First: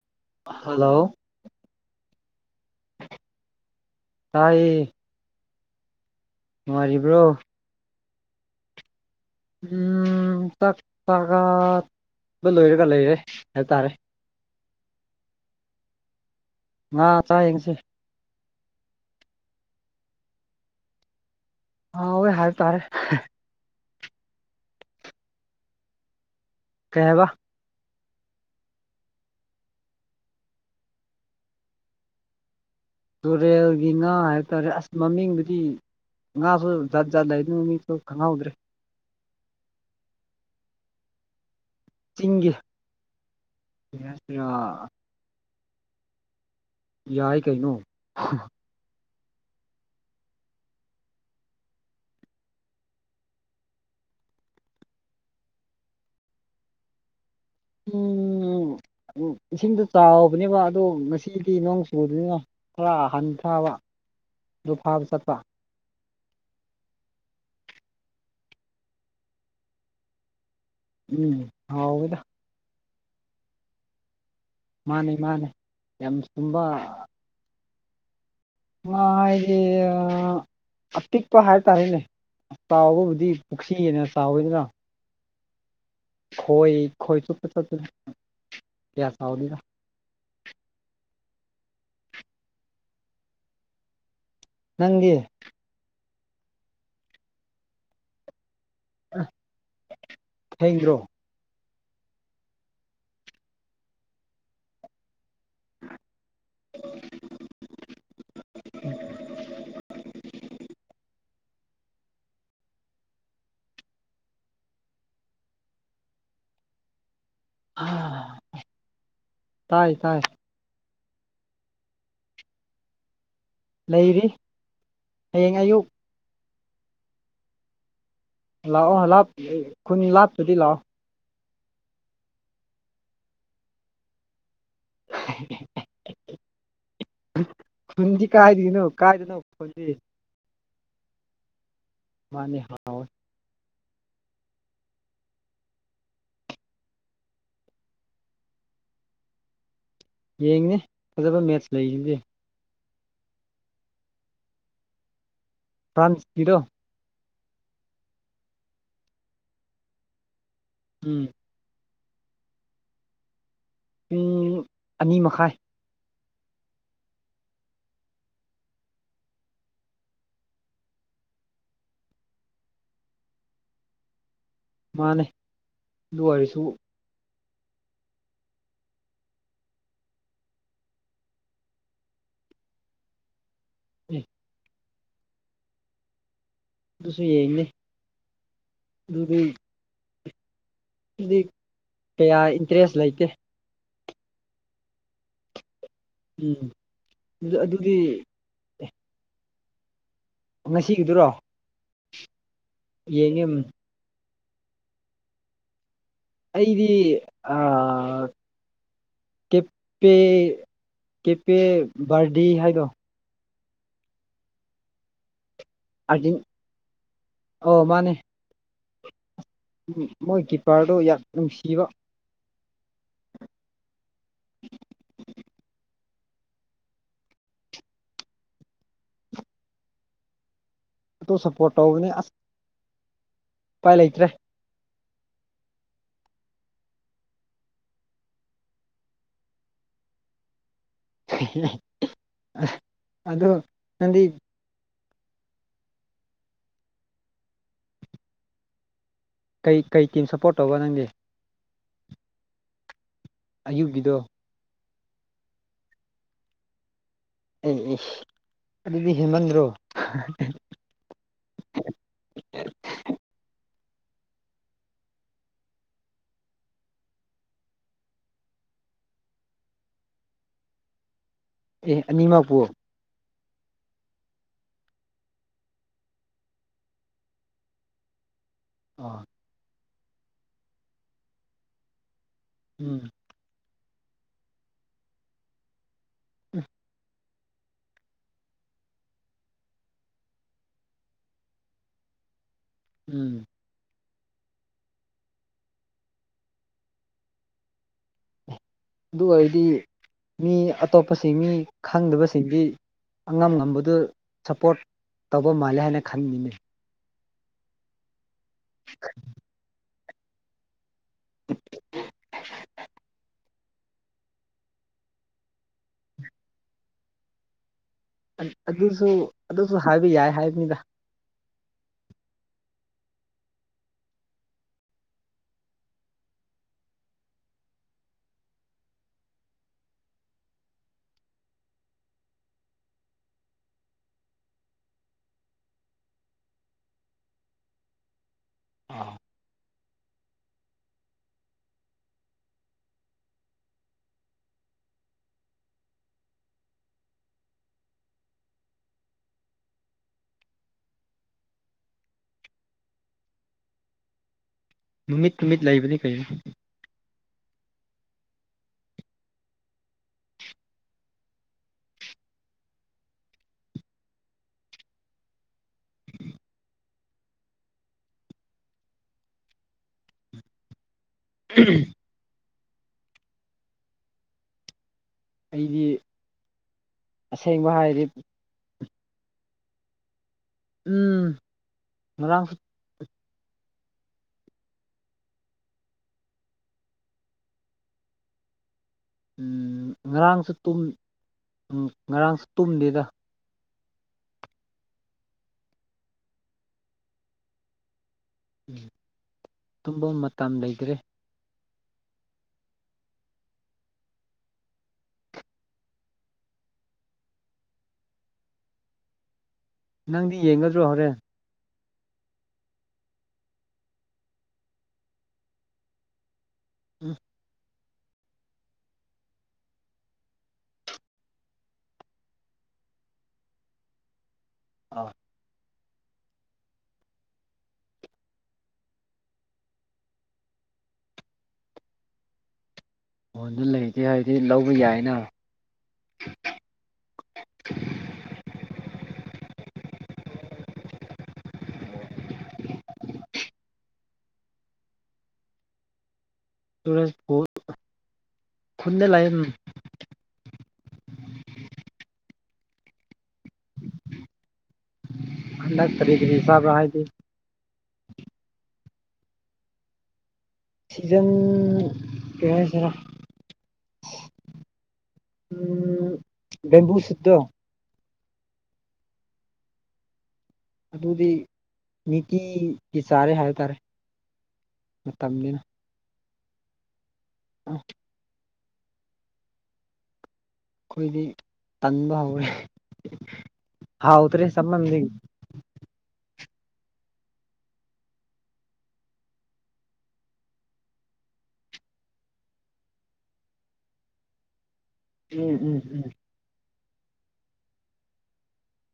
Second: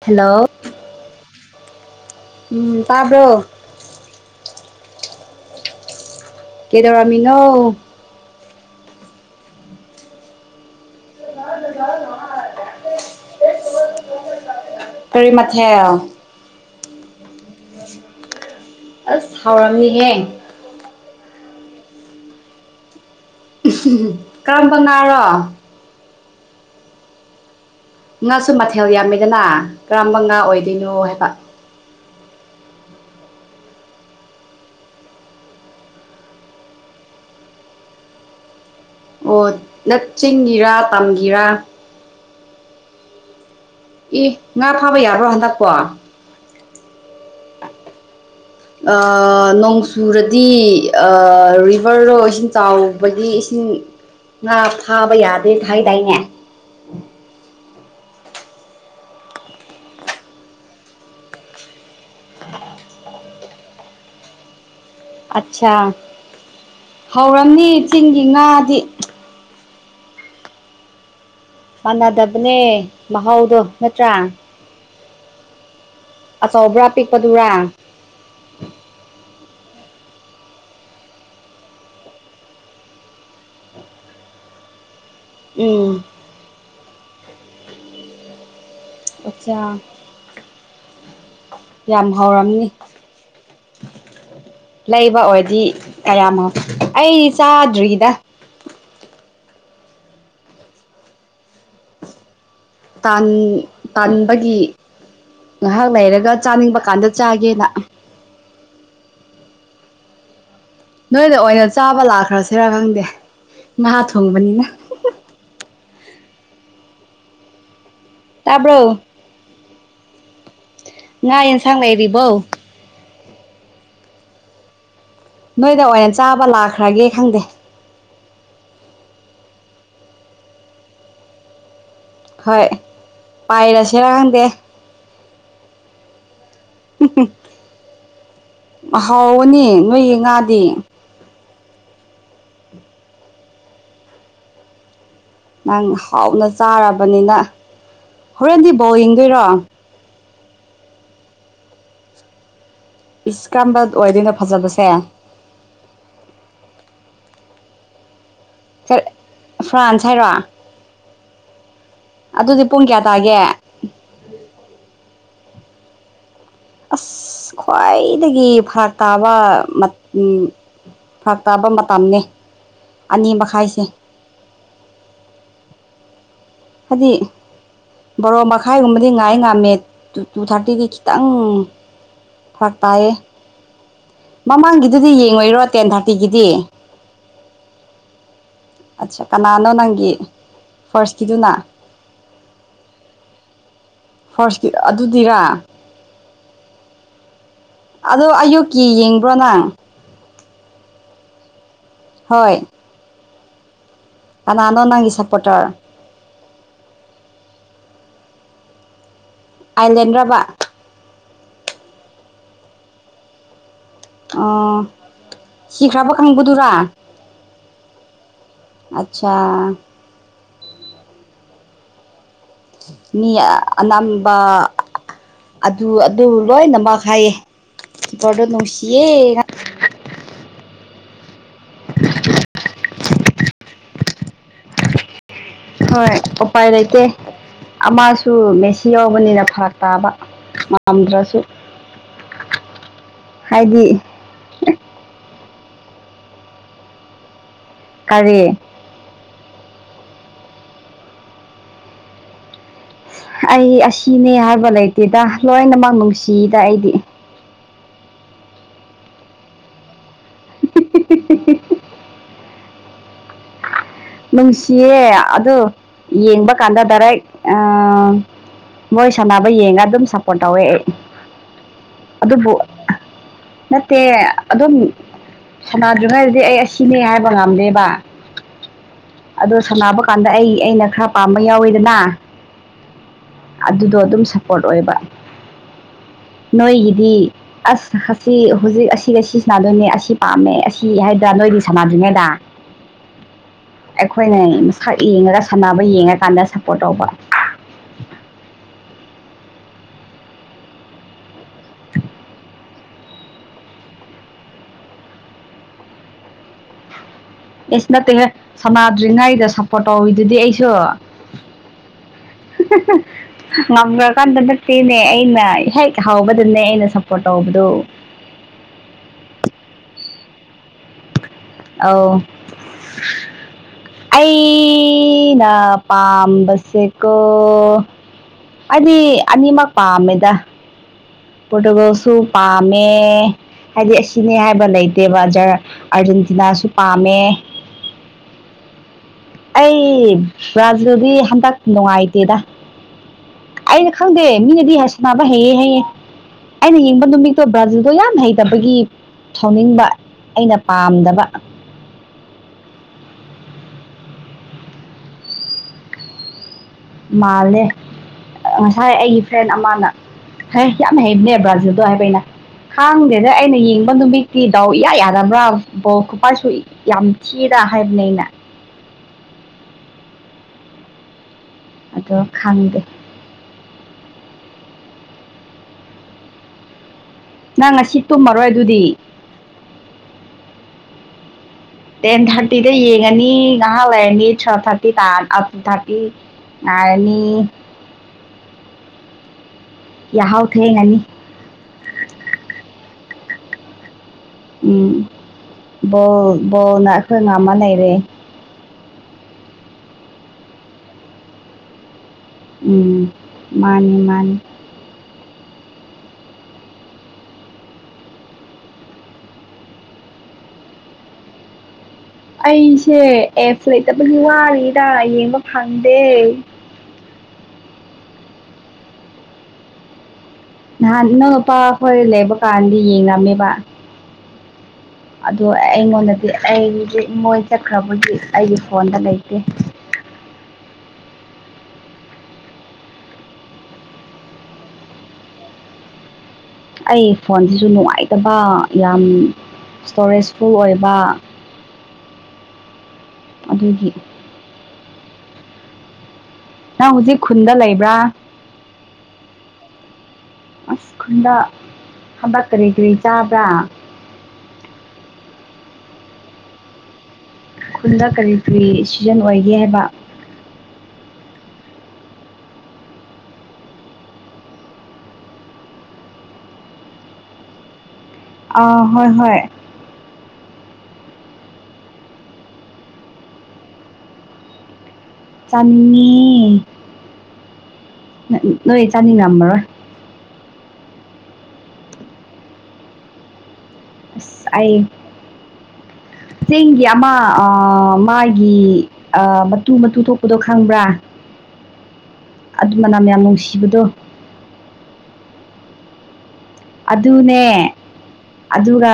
Hello hello ꯎꯝ ꯇꯥꯕ꯭ꯔꯣ ꯇꯥꯏꯌꯦ ꯅꯨꯡꯉꯥꯏꯔꯤꯕ꯭ꯔꯣ ꯀꯩꯗꯧꯔꯃꯤꯅ ꯎ ꯆꯥꯛ ꯆꯥꯒꯕ ꯂꯣꯏꯔꯒ ꯂꯩꯔꯦ ꯍꯥꯏꯇꯥꯔꯦ ꯀꯔꯤ ꯃꯊꯦ ꯑ ꯆꯥꯏ ꯌꯦꯡꯁꯦ ꯑꯁ ꯍꯥꯎꯔꯝꯃꯤꯍꯌꯦ ꯍ ꯍꯣꯏ ꯍꯥꯏ ꯇꯥꯔꯦ ꯀꯔꯝꯕ ꯅꯥꯔꯣ ꯀꯩꯦꯕ ꯉꯥꯁꯨ ꯃꯊꯦꯜ ꯌꯥꯝꯃꯤꯗꯅ ꯀꯔꯝꯕ ꯉꯥ ꯑꯣꯏꯗꯣꯏꯅꯣ ꯍꯥꯏꯕ ꯇꯨꯔꯦꯜꯒꯤ ꯉꯥ ꯍꯥꯏꯕ ꯇꯥꯔꯦ ꯑꯁ ꯃꯃꯤꯡꯗꯨꯗꯤ ꯉꯥꯁꯨ ꯖꯥꯠ ꯖꯥꯠ ꯂꯩꯗꯅ ꯃꯤꯁꯨ ꯈꯪꯍꯧꯗ꯭ꯔꯦ ꯑꯣ ꯅ ꯆꯤꯡꯒꯤꯔꯥ ꯇꯝꯒꯤꯔ ꯆꯤꯡꯒꯤ ꯀꯩ ꯏ ꯍꯥꯏꯁꯤꯔꯥ ꯉꯥ ꯐꯥꯕ ꯌꯥꯕ꯭ꯔꯣ ꯍꯟꯗꯛꯀꯣ ꯌꯥꯏ ꯀꯩꯅꯣ ꯅꯣꯡ ꯆꯨꯔꯗꯤ ꯚꯔꯗꯣ ꯏꯁꯤꯡ ꯆꯥꯎꯕꯒꯤ ꯏꯁꯤꯡ ꯉꯥ ꯐꯥꯕ ꯌꯥꯗꯦ ꯐꯥꯏꯗꯥꯏꯅꯦ ꯎꯝ ꯎ ꯎꯝ ꯏꯁꯤꯡꯗꯣ ꯆꯥꯎꯕꯅꯦꯕ ꯑꯗꯣ ꯉꯁꯤꯗꯤ ꯅꯣꯡ ꯆꯨꯕꯗꯨꯅꯤꯅ ꯈꯔ ꯍꯟꯊꯥꯕ ꯂꯗꯨꯐꯥꯕ ꯆꯠꯄ ꯑꯠꯁꯥ ꯍꯧꯔꯝꯅꯤ ꯆꯤꯡꯒꯤ ꯉꯥꯗꯤ ꯎꯝ ꯍꯥꯎꯋꯦꯗ ꯃꯥꯟꯅꯗꯕꯅꯦ ꯃꯍꯥꯎꯗꯣ ꯅꯠꯇ꯭ꯔꯥ ꯃꯥꯅꯦ ꯃꯥꯅꯦ ꯌꯥꯝ ꯁꯨꯝꯕ ꯑꯆꯧꯕ꯭ꯔꯥ ꯄꯤꯛꯄꯗꯨꯔꯥ ꯃꯥ ꯑꯩꯗꯤ ꯑ ꯑꯄꯤꯛꯄ ꯍꯥꯏꯇꯥꯔꯦꯅꯦ ꯆꯥꯎꯕꯕꯨꯗꯤ ꯄꯨꯈꯔ꯭ꯤꯅ ꯆꯥꯎꯋꯣꯏꯗꯅ꯫ ꯎꯝ ꯈꯣꯏ ꯈꯣꯏ ꯆꯣꯞꯄ ꯆꯠꯄꯅꯦ ꯀꯌꯥ ꯆꯥꯎꯗꯦꯗ꯫ ꯑꯆꯥ ꯌꯥꯝ ꯍꯥꯎꯔꯝꯅꯤ ꯅꯪꯗꯤ ꯂꯩꯕ ꯑꯣꯏꯗꯤ ꯀꯌꯥꯃꯣꯛ ꯑꯩ ꯆꯥꯗ꯭ꯔꯤꯗ꯫ ꯑ ꯊꯦꯡꯗꯔꯣ꯫ ꯥꯇꯥꯟ ꯇꯥꯟꯕꯒꯤ ꯉꯥꯏꯍꯥꯛ ꯂꯩꯔꯒ ꯆꯥꯅꯤꯡꯕ ꯀꯥꯟꯗ ꯆꯥꯒꯦꯅ꯫ [unintelligible] ꯅꯣꯏꯗ ꯑꯣꯏꯅ ꯆꯥꯕ ꯂꯥꯛꯈ꯭ꯔꯁꯤꯔ ꯈꯪꯗꯦ ꯉꯥ ꯊꯣꯡꯕꯅꯤꯅ꯫ [inaudible] ꯇꯥꯕ꯭ꯔꯣ? ꯇꯥꯏ ꯇꯥꯏ ꯉꯥ ꯑꯦꯟꯁꯥꯡ ꯂꯩꯔꯤꯕꯧ? ꯂꯩꯔꯤ꯫ ꯍꯌꯦꯡ ꯅꯣꯏꯗ ꯑꯌꯨꯛ ꯑꯣꯏꯅ ꯆꯥꯕ ꯂꯥꯛꯈ꯭ꯔꯒꯦ ꯈꯪꯗꯦ꯫ ꯂꯥꯛꯑꯣ ꯂꯥꯞ ꯈꯨꯟ ꯂꯥꯞꯇꯨꯗꯤ ꯂꯥꯛꯑꯣ꯫ ꯍꯣꯏ ꯄꯥꯏꯔꯁꯤꯔꯥ ꯈꯪꯗꯦ꯫ [unintelligible] ꯈꯨꯟꯗꯤ ꯀꯥꯏꯗꯒꯤꯅꯣ ꯀꯥꯏꯗꯅꯣ ꯍꯥꯎꯕꯅꯤ ꯈꯨꯟꯗꯤ? ꯅꯣꯏꯒꯤ ꯉꯥꯗꯤ ꯃꯥꯅꯦ ꯍꯥꯎ ꯅꯪ ꯍꯥꯎꯅ ꯆꯥꯔꯕꯅꯤꯅ ꯍꯣꯔꯦꯟꯗꯤ ꯕꯧ ꯌꯦꯡꯗꯣꯏꯔꯣ? ꯌꯦꯡꯅꯦ ꯐꯖꯕ ꯃꯦꯠꯁ ꯂꯩꯁꯤꯗꯤ꯫ ꯏꯁ ꯀꯔꯝꯕ ꯑꯣꯏꯗꯣꯏꯅꯣ ꯐꯖꯕꯁꯦ? ꯐ꯭ꯔꯥꯟꯁꯀꯤꯔꯣ? ꯀ ꯐ꯭ꯔꯥꯟꯁ ꯍꯥꯏꯔꯣ? ꯎꯝ ꯑꯗꯨꯗꯤ ꯄꯨꯡ ꯀꯌꯥ ꯇꯥꯒꯦ? ꯄꯨꯡ ꯑꯅꯤ ꯃꯈꯥꯏ꯫ ꯑꯁ ꯈ꯭ꯋꯥꯏꯗꯒꯤ ꯐꯔꯥꯛ ꯇꯥꯕ ꯃꯠ ꯐꯔꯥꯛ ꯇꯥꯕ ꯃꯇꯝꯅꯦ ꯑꯅꯤ ꯃꯈꯥꯏꯁꯦ꯫ ꯃꯥꯅꯦ [unintelligible] ꯑꯗꯤ ꯕꯥꯔꯣ ꯃꯈꯥꯏꯒꯨꯝꯕꯗꯤ ꯉꯥꯏ ꯉꯥꯝꯃꯦ ꯇꯨ ꯇꯨ ꯊꯥꯔꯇꯤꯗꯤ ꯈꯤꯇꯪ ꯐꯔꯛ ꯇꯥꯏꯌꯦ ꯑꯦ ꯃꯃꯥꯡꯒꯤꯗꯨꯗꯤ ꯌꯦꯡꯉꯣꯏꯔꯣ ꯇꯦꯟ ꯊꯥꯔꯇꯤꯒꯤꯗꯤ꯫ ꯑꯗꯨꯁꯨ ꯌꯦꯡꯅꯦ꯫ ꯑꯆ ꯀꯅꯥꯅꯣ ꯅꯪꯒꯤ ꯗꯤ ꯐꯥꯔꯁꯀꯤꯗꯨꯅ ꯀꯌꯥ ꯏꯟꯇꯔꯦꯁ ꯂꯩꯇꯦ꯫ ꯐꯥꯔꯁꯀꯤ ꯑꯗꯨꯗꯤꯔꯥ꯫ ꯎꯝ ꯑꯗꯨ ꯑꯗꯨꯗꯤ ꯀꯤ ꯌꯦꯡꯕ꯭ꯔꯣꯅꯪ? ꯉꯁꯤꯒꯤꯗꯨꯔꯣ? ꯍꯣꯏ ꯌꯦꯡꯉꯦꯝ ꯑꯅꯥꯅꯣ ꯅꯪꯒꯤ ꯁꯄꯣꯔꯇꯔ? ꯑꯩꯗꯤ ꯑ ꯀꯦ ꯄꯦ ꯑꯥꯏꯂꯦꯟꯔꯕ ꯀꯦꯄꯦ ꯕꯔꯗꯤ ꯍꯥꯏꯗꯣ꯫ ꯑꯣ ꯁꯤꯈ꯭ꯔꯕ ꯑꯥꯔꯖꯦꯟ ꯈꯪꯕꯗꯨꯔꯥ? ꯑꯣ ꯃꯥꯅꯦ [unintelligible] ꯃꯣꯏ ꯀꯤꯞꯄꯔꯗꯨ ꯌꯥꯝ ꯅꯨꯡꯁꯤꯕ ꯃꯤ ꯑꯝꯝꯕ ꯑꯗꯨ ꯑꯗꯨ ꯂꯣꯏꯅꯃꯛ ꯍꯥꯏꯌꯦꯄꯣꯔꯗꯣ ꯅꯨꯡꯁꯤꯌꯦ [inaudible] ꯇꯣ ꯁꯞꯄꯣꯔꯠ ꯇꯧꯒꯅꯤ ꯑꯁ ꯎꯄꯥꯏ ꯂꯩꯇ꯭ꯔꯦ ꯍꯣꯏ ꯎꯄꯥꯏ ꯂꯩꯇ ꯑꯃꯁꯨ ꯃꯦꯁꯤ ꯌꯥꯎꯕꯅꯤꯅ ꯐꯔꯛ ꯇꯥꯕ ꯌꯥꯝꯝꯗ꯭ꯔꯁꯨ ꯑꯗꯨ ꯍꯥꯏꯗꯤ ꯅꯪꯗꯤ ꯀꯔꯤ ꯀꯩ ꯀꯩ ꯇꯤꯝ ꯁꯞꯄꯣꯔꯠ ꯇꯧꯕ ꯅꯪꯒꯤ ꯑꯩ ꯑꯌꯨꯛꯀꯤꯗꯣ ꯑꯁꯤꯅꯦ ꯍꯥꯏꯕ ꯂꯩꯇꯦꯗ ꯂꯣꯏꯅꯃꯛ ꯅꯨꯡꯁꯤꯗ ꯑꯩꯗꯤ ꯑꯩ ꯑꯗꯨꯗꯤ ꯍꯦꯃꯟꯗ꯭ꯔꯣ ꯄꯤꯛ ꯄꯤꯛꯛꯇꯤꯛ ꯄꯤꯛ ꯅꯨꯡꯁꯤꯌꯦ ꯑ ꯌꯦꯡꯕ ꯀꯥꯟꯗ ꯗꯥꯏꯔꯦꯛ ꯑ ꯃꯣꯏ ꯁꯥꯟꯅꯕ ꯌꯦꯡꯉꯒ ꯑꯗꯨꯝ ꯁꯞꯄꯣꯔꯠ ꯇꯧꯋꯦ ꯑꯩ ꯑꯦ ꯑꯅꯤꯃꯛ ꯑꯗꯨꯕꯨ ꯄꯨꯣ ꯅꯠꯇꯦ ꯑꯗꯨꯝ ꯁꯗ꯭ꯔꯔꯤ ꯍꯥꯏꯔꯗꯤ ꯑꯩ ꯑꯁꯤꯅꯦ ꯍꯥꯏꯕ ꯉꯝꯗꯦꯕ ꯑꯥ ꯑꯗꯣ ꯁꯥꯟꯅꯕ ꯀꯥꯟꯗ ꯑꯩ ꯑꯩꯅ ꯈꯔ ꯄꯥꯝꯕ ꯌꯥꯎꯋꯤꯗꯅ ꯎꯝ ꯑꯗꯨꯗꯣ ꯑꯗꯨꯝ ꯁꯞꯄꯣꯔꯠ ꯑꯣꯏꯕ ꯅꯣꯏꯒꯤꯗꯤ ꯑꯁ ꯑꯁꯤ ꯍꯧꯖꯤꯛ ꯑꯁꯤꯒ ꯁꯤ ꯁꯅꯗꯣꯏꯅꯦ ꯑꯁꯤ ꯄꯥꯝꯃꯦ ꯑꯁꯤ ꯍꯥꯏꯗ꯭ꯔꯥ ꯅꯣꯏꯗꯤ ꯁꯅꯥꯗ꯭ꯔꯤꯉꯩꯗ ꯎꯝ ꯑꯩꯈꯣꯏꯅ ꯃꯁꯛ ꯌꯦꯡꯉꯒ ꯁꯥꯟꯅꯕ ꯌꯦꯡꯉꯀꯥꯟꯗ ꯁꯞꯄꯣꯔꯠ ꯇꯧꯕ ꯑꯗꯨ ꯑꯣꯏꯔꯗꯤ ꯃꯤ ꯑꯇꯣꯞꯄꯁꯤꯡ ꯃꯤ ꯈꯪꯗꯕꯁꯤꯡꯗꯤ ꯑꯉꯝ ꯉꯝꯕꯗꯨ ꯁꯞꯄꯣꯔꯠ ꯇꯧꯕ ꯃꯥꯜꯂꯦ ꯍꯥꯏꯅ ꯈꯟꯅꯤꯡꯩ ꯑꯦꯁ ꯅꯠꯇꯦ ꯍ ꯁꯃꯥꯗ꯭ꯔꯤꯉꯩꯗ ꯁꯞꯄꯣꯔꯠ ꯇꯧꯋꯤꯗꯨꯗꯤ ꯑꯩꯁꯨ [inaudible] ꯉꯝꯈ꯭ꯔꯀꯥꯟꯗ ꯅꯠꯇꯦꯅꯦ ꯑꯩꯅ ꯍꯦꯛ ꯍꯥꯎꯕꯗꯅꯦ ꯑꯩꯅ ꯁꯞꯄꯣꯔꯠ ꯇꯧꯕꯗꯣ ꯑꯗꯨꯁꯨ ꯑꯗꯨꯁꯨ ꯍꯥꯏꯕ ꯌꯥꯏ ꯍꯥꯏꯕꯅꯤꯗ ꯑꯥꯎ ꯑꯩꯅ ꯄꯥꯝꯕꯁꯦꯀꯣ ꯑꯩꯗꯤ ꯑꯅꯤꯃꯛ ꯄꯥꯝꯃꯦꯗ ꯄꯨꯗꯨꯒꯣꯁꯨꯨ ꯄꯥꯝꯃꯦ ꯍꯥꯏꯗꯤ ꯑꯁꯤꯅꯦ ꯍꯥꯏꯕ ꯂꯩꯇꯦꯕ ꯑꯥꯔꯖꯦꯟꯇꯤꯅꯥꯁꯨ ꯄꯥꯝꯃꯦ [inaudible] ꯑꯩ ꯕ꯭ꯔꯥꯖꯤꯜꯗꯤ ꯍꯟꯗꯛ ꯅꯨꯡꯉꯥꯏꯇꯦꯗ ꯑꯩꯅ ꯈꯪꯗꯦ ꯃꯤꯅꯗꯤ ꯍꯁ ꯅꯥꯕ ꯍꯩꯌꯦꯦ ꯍꯩꯑꯦ ꯑꯩꯅ ꯌꯦꯡꯕ ꯅꯨꯃꯤꯠꯇꯣ ꯕ꯭ꯔꯥꯖꯤꯜꯗꯣ ꯌꯥꯝ ꯍꯩꯇꯕꯒꯤ ꯊꯧꯅꯤꯡꯕ ꯑꯩꯅ ꯄꯥꯝꯗꯕ [inaudible] ꯅꯨꯃꯤꯠ ꯇꯨꯃꯤꯠ ꯂꯩꯕꯅꯤ ꯀꯩꯅꯣ ꯃꯥꯜꯂꯦ ꯉꯁꯥꯏ ꯑꯩꯒꯤ ꯐ꯭ꯔꯦꯟ ꯑꯃꯅ ꯍ ꯌꯥꯝ ꯍꯩꯕꯅꯦ ꯕ꯭ꯔꯥꯖꯤꯜꯗꯣ ꯍꯥꯏꯕ ꯑꯩꯅ ꯈꯥꯡꯗꯦꯗ ꯑꯩꯅ ꯌꯦꯡꯕ ꯅꯨꯃꯤꯠꯇꯤ ꯗꯥꯎ ꯏꯌꯥ ꯌꯥꯗꯕ꯭ꯔꯥ ꯕꯣ ꯈꯨꯄꯥꯁꯨ ꯌꯥꯝ ꯊꯤ ꯍꯥꯏ ꯕꯅꯦ ꯑꯩꯅ [inaudible] ꯑꯗꯣ ꯈꯪꯗꯦ ꯑꯩꯗꯤ ꯑꯁꯦꯡꯕ ꯅꯪ ꯉꯁꯤ ꯍꯥꯏꯔꯗꯤ ꯇꯨꯝꯃꯔꯣꯏ ꯑꯗꯨꯗꯤ ꯎꯝ ꯇꯦꯟ ꯉꯔꯥꯡꯁꯨ ꯍꯇꯗ ꯌꯦꯡ ꯅꯤ ꯉꯍꯂꯅꯤ ꯊ ꯊꯥꯔꯇꯤ ꯇ ꯑ ꯊꯥꯔꯇꯤꯅꯤ [unintelligible] ꯌꯥꯍꯧ ꯉꯔꯥꯡꯁꯨꯨꯝ ꯊꯦꯡꯉꯅꯤ ꯉꯔꯥꯡꯁꯨ ꯇꯨꯝꯗꯦꯗ ꯎꯝ ꯕꯣ ꯕꯣꯅꯈ ꯉꯑꯃ ꯂꯩꯔꯦ ꯎꯝ ꯇꯨꯝꯕ ꯃꯇꯝ ꯂꯩꯇ꯭ꯔꯦ ꯎꯝ ꯃꯥꯅꯤ ꯃꯥꯅꯤ ꯅꯪꯗꯤ ꯌꯦꯡꯒꯗ꯭ꯔꯣ ꯍꯣꯔꯦ ꯑꯩꯁꯦ ꯑꯦꯐ ꯂꯩꯇꯕꯗꯤ ꯋꯥꯔꯤꯔꯤꯔ ꯌꯦꯡꯕ ꯐꯪꯗꯦ ꯎꯝ ꯅꯍꯥꯟ ꯑꯅꯧ ꯅꯨꯄꯥ ꯍꯈꯣꯏ ꯂꯩꯕ ꯀꯥꯟꯗꯤ ꯌꯦꯡꯝꯃꯦꯕ ꯑꯥ ꯑꯗꯣ ꯑꯩꯉꯣꯟꯗꯗꯤ ꯑꯩꯁꯦ ꯃꯣꯏ ꯆꯠꯈ꯭ꯔꯕꯗꯤ ꯑꯩꯒꯤ ꯐꯣꯟꯗ ꯂꯩꯇꯦ [unintelligible] ꯐꯣꯟꯗ ꯂꯩꯇꯦ ꯍꯥꯏꯗꯤ ꯂꯧꯕ ꯌꯥꯏꯅ ꯑꯩ ꯐꯣꯟꯁꯤꯁꯨ ꯅꯨꯡꯉꯥꯏꯇꯕ ꯌꯥꯝ ꯏꯁꯇꯣꯔꯦꯖ ꯐꯨꯜ ꯑꯣꯏꯕ ꯑꯗꯨꯒꯤ ꯅꯪ ꯁꯨꯔꯁ ꯍꯧꯖꯤꯛ ꯐꯣꯟ ꯈꯨꯟꯗ ꯂꯩꯕ꯭ꯔꯥ ꯈꯨꯟꯗ ꯂꯩ ꯎꯝ ꯑꯁꯀꯨꯟꯗ ꯍꯥꯕꯛ ꯀꯔꯤ ꯀꯔꯤ ꯆꯥꯕ꯭ꯔꯥ ꯐꯔꯤꯗ ꯀꯔꯤ ꯀꯔꯤ ꯁꯥꯕꯔꯗꯤ ꯈꯨꯟꯗ ꯀꯔꯤ ꯀꯔꯤ ꯁꯤꯖꯟ ꯑꯣꯏꯒꯦ ꯍꯥꯏꯕ ꯁꯤꯖꯟ ꯀ ꯍꯥꯏꯁꯤꯔ ꯎꯝ ꯕꯦꯝꯕꯨ ꯁꯨꯠꯇꯣ ꯑꯥ ꯍꯣꯏ ꯍꯣꯏ ꯑꯗꯨꯗꯤ ꯅꯤꯇꯤꯒꯤ ꯆꯥꯔꯦ ꯍꯥꯏꯕ ꯇꯥꯔꯦ ꯃꯇꯝꯅꯤꯅ ꯆꯃꯤ ꯑ ꯅꯣꯏ ꯆꯥꯅꯤꯡꯉꯝꯕ꯭ꯔꯣꯏ ꯑꯩꯈꯣꯏꯗꯤ ꯇꯟꯕ ꯍꯧꯔꯦ ꯍꯥꯎ ꯎꯇꯔꯦ ꯁꯃꯗꯤ ꯆꯤꯡꯒꯤ ꯑꯃ ꯃꯥꯒꯤ ꯃꯇꯨ ꯃꯇꯨ ꯊꯣꯛꯄꯗꯣ ꯈꯪꯕ꯭ꯔꯥ [unintelligible] ꯑꯗꯨ ꯃꯅꯝ ꯌꯥꯝ ꯅꯨꯡꯁꯤꯕꯗꯣ ꯎꯝ ꯎꯝ ꯎꯝ ꯑꯗꯨ ꯑꯗꯨꯅꯦ ꯑꯗꯨꯒ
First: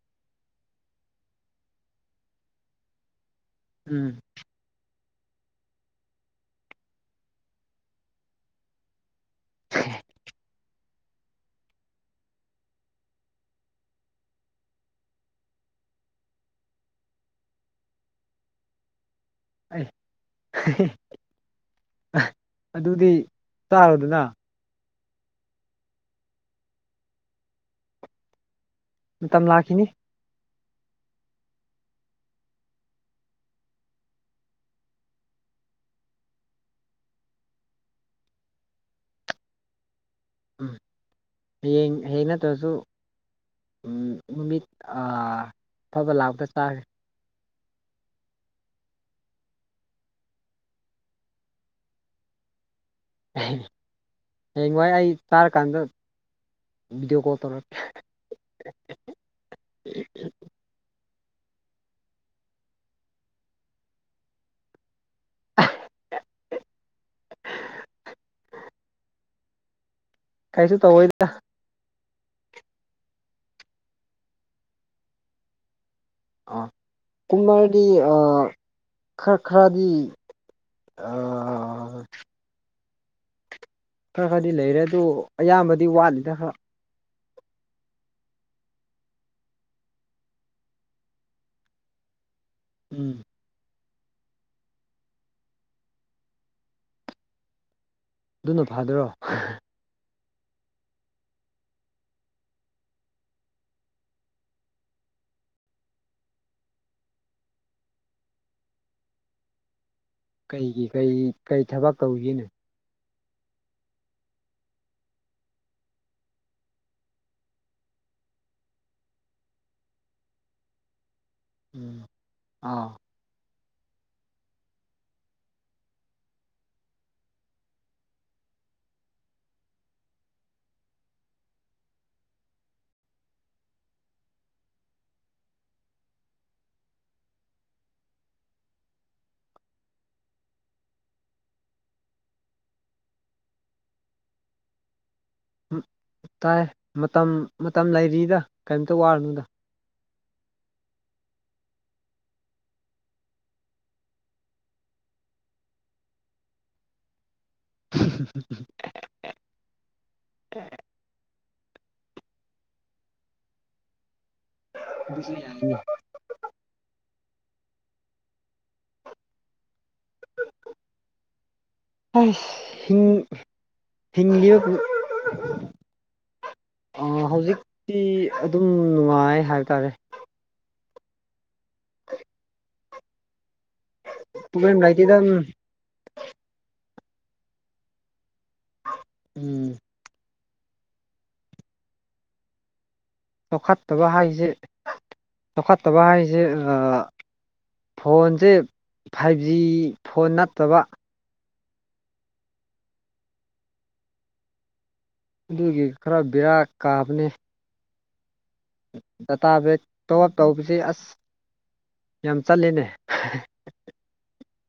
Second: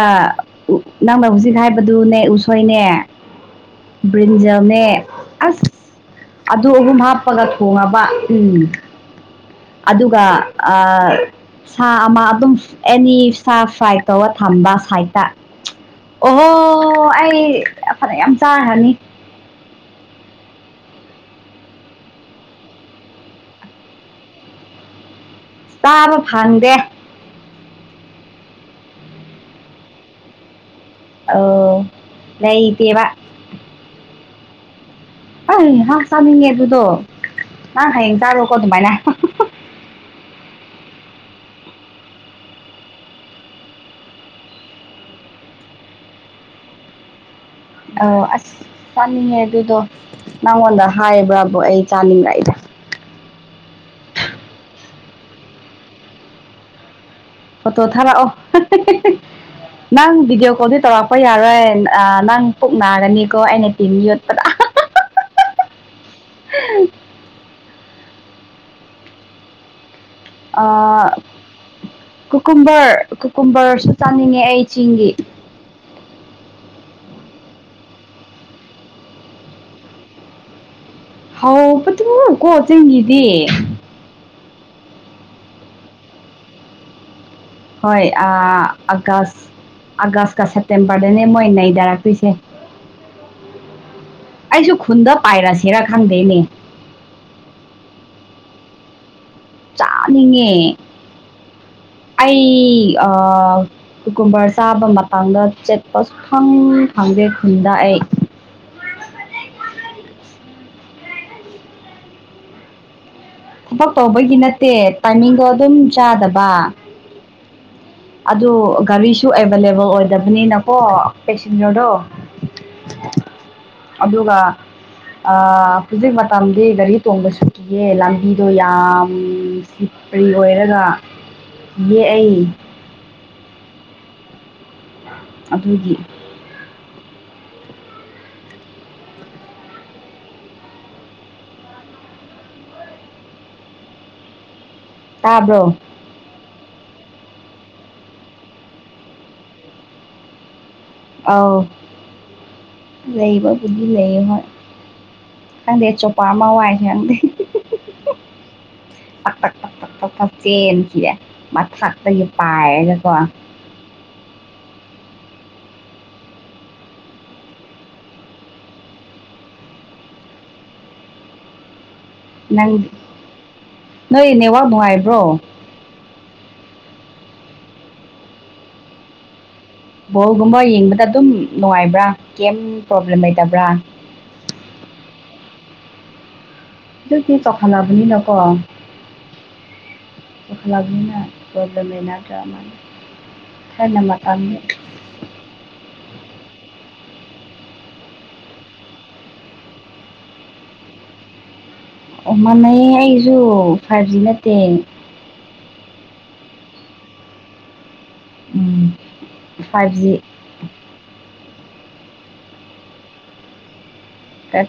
ꯅꯪꯅ ꯍꯧꯖꯤꯛ ꯍꯥꯏꯕꯗꯨꯅꯦ ꯎꯁꯣꯏꯅꯦ ꯎꯝ ꯭ꯔꯤꯟꯖꯅꯦ ꯑꯁ ꯑꯗꯨ ꯑꯍꯨꯝ ꯍꯥꯞꯄꯒ ꯊꯣꯉꯕ ꯎꯝ ꯑꯗꯨꯒ ꯑ ꯁꯥ ꯑꯃ ꯑꯗꯨꯝ ꯑꯦꯅꯤ ꯁꯥ ꯐ꯭ꯔꯥꯏ ꯇꯧꯔ ꯊꯝꯕ ꯁꯥꯏꯠꯇ ꯑꯣꯍꯣ ꯑꯩ ꯐꯅꯦꯛ ꯌꯥꯝ ꯆꯥꯈꯔꯅꯤ ꯑ ꯑꯗꯨꯗꯤ ꯆꯥꯔꯣꯗꯅ ꯆꯥꯕ ꯐꯪꯗꯦ ꯃꯇꯝ ꯂꯥꯛꯈꯤꯅꯤ ꯑꯣ ꯂꯩꯩꯇꯦꯕ ꯑꯩꯍꯥꯛ ꯆꯥꯅꯤꯡꯉꯦ ꯑꯗꯨꯗꯣ ꯑ ꯉꯡ ꯆꯥꯔꯨ ꯀꯣ ꯑꯗꯨꯃꯥꯏꯅ ꯎꯝ ꯍ ꯍꯦꯩꯅꯠꯇ꯭ꯔꯁꯨ ꯅꯨꯃꯤꯠ ꯑꯐꯕ ꯂꯥꯛꯄ ꯆꯥꯈ꯭ꯔꯦ ꯑ ꯑꯁ ꯆꯥꯅꯤꯡꯉꯦ ꯑꯗꯨꯗꯣ ꯅꯪꯉꯣꯟꯗ ꯍꯥꯏꯕ꯭ꯔꯥꯕ ꯑꯩ ꯆꯥꯅꯤꯡꯕ ꯑꯩꯗ ꯍꯌꯦ ꯋꯥꯏ ꯑꯩ ꯆꯥꯔꯀꯥꯟꯗ ꯚꯤꯗꯤꯑꯣ ꯀꯣꯜ ꯑꯣ ꯇꯧꯔꯛꯀꯦ ꯇꯣ ꯊꯥꯔꯛꯑꯣ ꯅꯪꯗꯤ ꯀꯣꯗꯤ ꯇꯧ ꯍꯣꯏ ꯌꯥꯔꯣꯏ ꯅꯪ ꯄꯨꯛ ꯅꯥꯒꯅꯤꯀꯣ ꯑꯩꯅ ꯇꯤꯝ ꯌꯣꯠꯄꯗ [inaudible] ꯀꯥꯏꯁꯨ ꯑꯥ ꯇꯧꯕꯣꯏꯗ ꯀꯨꯀꯨꯝꯕꯔ ꯀꯨꯀꯨꯝꯕꯔꯁꯨ ꯆꯥꯅꯤꯡꯉꯦ ꯑꯩ ꯆꯤꯡꯒꯤ ꯑ ꯀꯨꯝꯃꯔꯗꯤ ꯈꯔ ꯈꯔꯗꯤ ꯍꯥꯎ ꯄ ꯑꯥ ꯀꯣ ꯆꯪꯉꯗꯤꯦ ꯈꯔ ꯈꯔꯗꯤ ꯂꯩꯔꯦ ꯑꯗꯨ ꯑꯌꯥꯝꯕꯗꯤ ꯋꯥꯠꯂꯤꯅ ꯈꯔ ꯍꯣꯏ ꯑꯀꯥꯁ ꯑꯥꯒꯁꯀ ꯁꯦꯞꯇꯦꯝꯕꯔꯗꯅꯦ ꯃꯣꯏ ꯅꯩꯗꯥꯔꯛꯇꯣꯏꯁꯦ ꯎꯝ ꯑꯩꯁꯨ ꯈꯨꯟꯗ ꯄꯥꯏꯔꯁꯤꯔ ꯈꯪꯗꯦꯅꯦ ꯑꯗꯨꯅ ꯐꯥꯗꯔꯣ ꯃꯤꯉꯦ [inaudible] ꯑꯩ ꯀꯨꯀꯨꯝꯕꯔ ꯆꯥꯕ ꯃꯇꯥꯡꯗ ꯆꯦꯠꯄ ꯁꯨꯊꯪ ꯊꯪ ꯈꯨꯟꯗ ꯑꯩ ꯀꯩꯒꯤ ꯀꯩ ꯀꯩ ꯊꯕꯛ ꯇꯧꯈꯤꯅꯣ ꯊꯕꯛ ꯇꯧꯕꯒꯤ ꯅꯠꯇꯦ ꯇꯥꯏꯃꯤꯡꯗꯣ ꯑꯗꯨꯝ ꯆꯥꯗꯕ ꯑꯗꯨ ꯒꯥꯔꯤꯁꯨ ꯑꯦꯚꯏꯂꯦꯕꯜ ꯑꯣꯏꯗꯕꯅꯤꯅꯀꯣ ꯄꯦꯁꯦꯟꯖꯔꯗꯣ ꯎꯝ ꯑꯥ ꯑꯗꯨꯒ ꯍꯧꯖꯤꯛ ꯃꯇꯝꯗꯤ ꯒꯥꯔꯤ ꯇꯣꯡꯕꯁꯨ ꯀꯤꯌꯦ ꯂꯝꯕꯤꯗꯣ ꯌꯥꯝ ꯀꯔꯤ ꯑꯣꯏꯔꯒ ꯌꯦꯛꯑ ꯑꯗꯨꯒꯤ ꯇꯥꯕ꯭ꯔꯣ ꯇꯥꯏ ꯃꯇꯝ ꯃꯇꯝ ꯂꯩꯔꯤꯗ ꯀꯔꯤꯝꯇ ꯋꯥꯔꯅꯨꯗ ꯑꯥꯎ ꯂꯩꯏꯕ ꯑꯗꯨ ꯂꯩꯏꯍꯣꯏ ꯀꯗ ꯆꯣꯄꯥꯃ ꯋꯥ ꯍꯥꯏꯗ ꯆ ꯀ ꯁꯠꯇ ꯄꯑꯒꯀꯣ ꯁ ꯌꯥ ꯍ ꯅꯪ ꯅꯣꯏ ꯍꯂꯤ ꯅꯦꯠꯋꯥꯛ ꯅꯨꯡꯉꯥꯏꯕ꯭ꯔꯣ ꯍꯧꯖꯤꯛꯇꯤ ꯑꯗꯨꯝ ꯅꯨꯡꯉꯥꯏ ꯍꯥꯏ ꯕꯣꯜꯒꯨꯝꯕ ꯌꯦꯡꯕꯗ ꯑꯗꯨꯝ ꯅꯨꯡꯉꯥꯏꯕ꯭ꯔꯥ ꯀꯩ ꯄ꯭ꯔꯣꯕ꯭ꯂꯦꯝ ꯂꯩꯇꯦ ꯔꯥꯏꯇꯗ ꯑꯗꯨ ꯇꯈꯅꯅꯥꯕꯨ ꯅꯀ ꯎꯝ ꯑꯣꯈ ꯂꯒꯅꯤꯅ ꯇꯗꯃꯦꯅꯥ ꯇ꯭ꯔꯃꯅꯤ ꯆꯥꯎꯈꯠꯇꯕ ꯍꯥꯏꯁꯦ ꯆꯥꯎꯈꯠꯇꯕ ꯍꯥꯏꯁꯦ ꯐꯣꯟꯁꯦ ꯐꯥꯏꯚ ꯖꯤ ꯐꯣꯟ ꯅꯠꯇꯕ ꯑꯣ ꯃꯥꯟꯅꯩ ꯑꯩꯁꯨ ꯐꯥꯏꯚ ꯖꯤ ꯅꯠꯇꯦ ꯑꯗꯨꯒꯤ ꯈꯔ ꯕꯤꯦꯔꯥ ꯀꯥꯕꯅꯤ ꯎꯝ ꯗꯇꯥ ꯕꯦꯦꯛ ꯐꯥꯏꯚ ꯇꯣ ꯖꯤ ꯑꯞ ꯇꯧꯕꯁꯤ ꯑꯁ ꯌꯥꯝ ꯆꯠꯂꯅꯦ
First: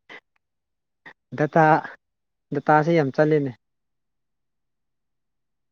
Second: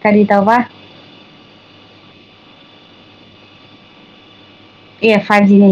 ꯀꯔꯤꯗ ꯋꯥ ꯗꯇꯥ ꯗꯇꯥꯁꯤ ꯌꯥꯝ ꯆꯠꯅꯦ ꯑꯦ ꯐꯥꯏꯚ ꯖꯤꯅꯦ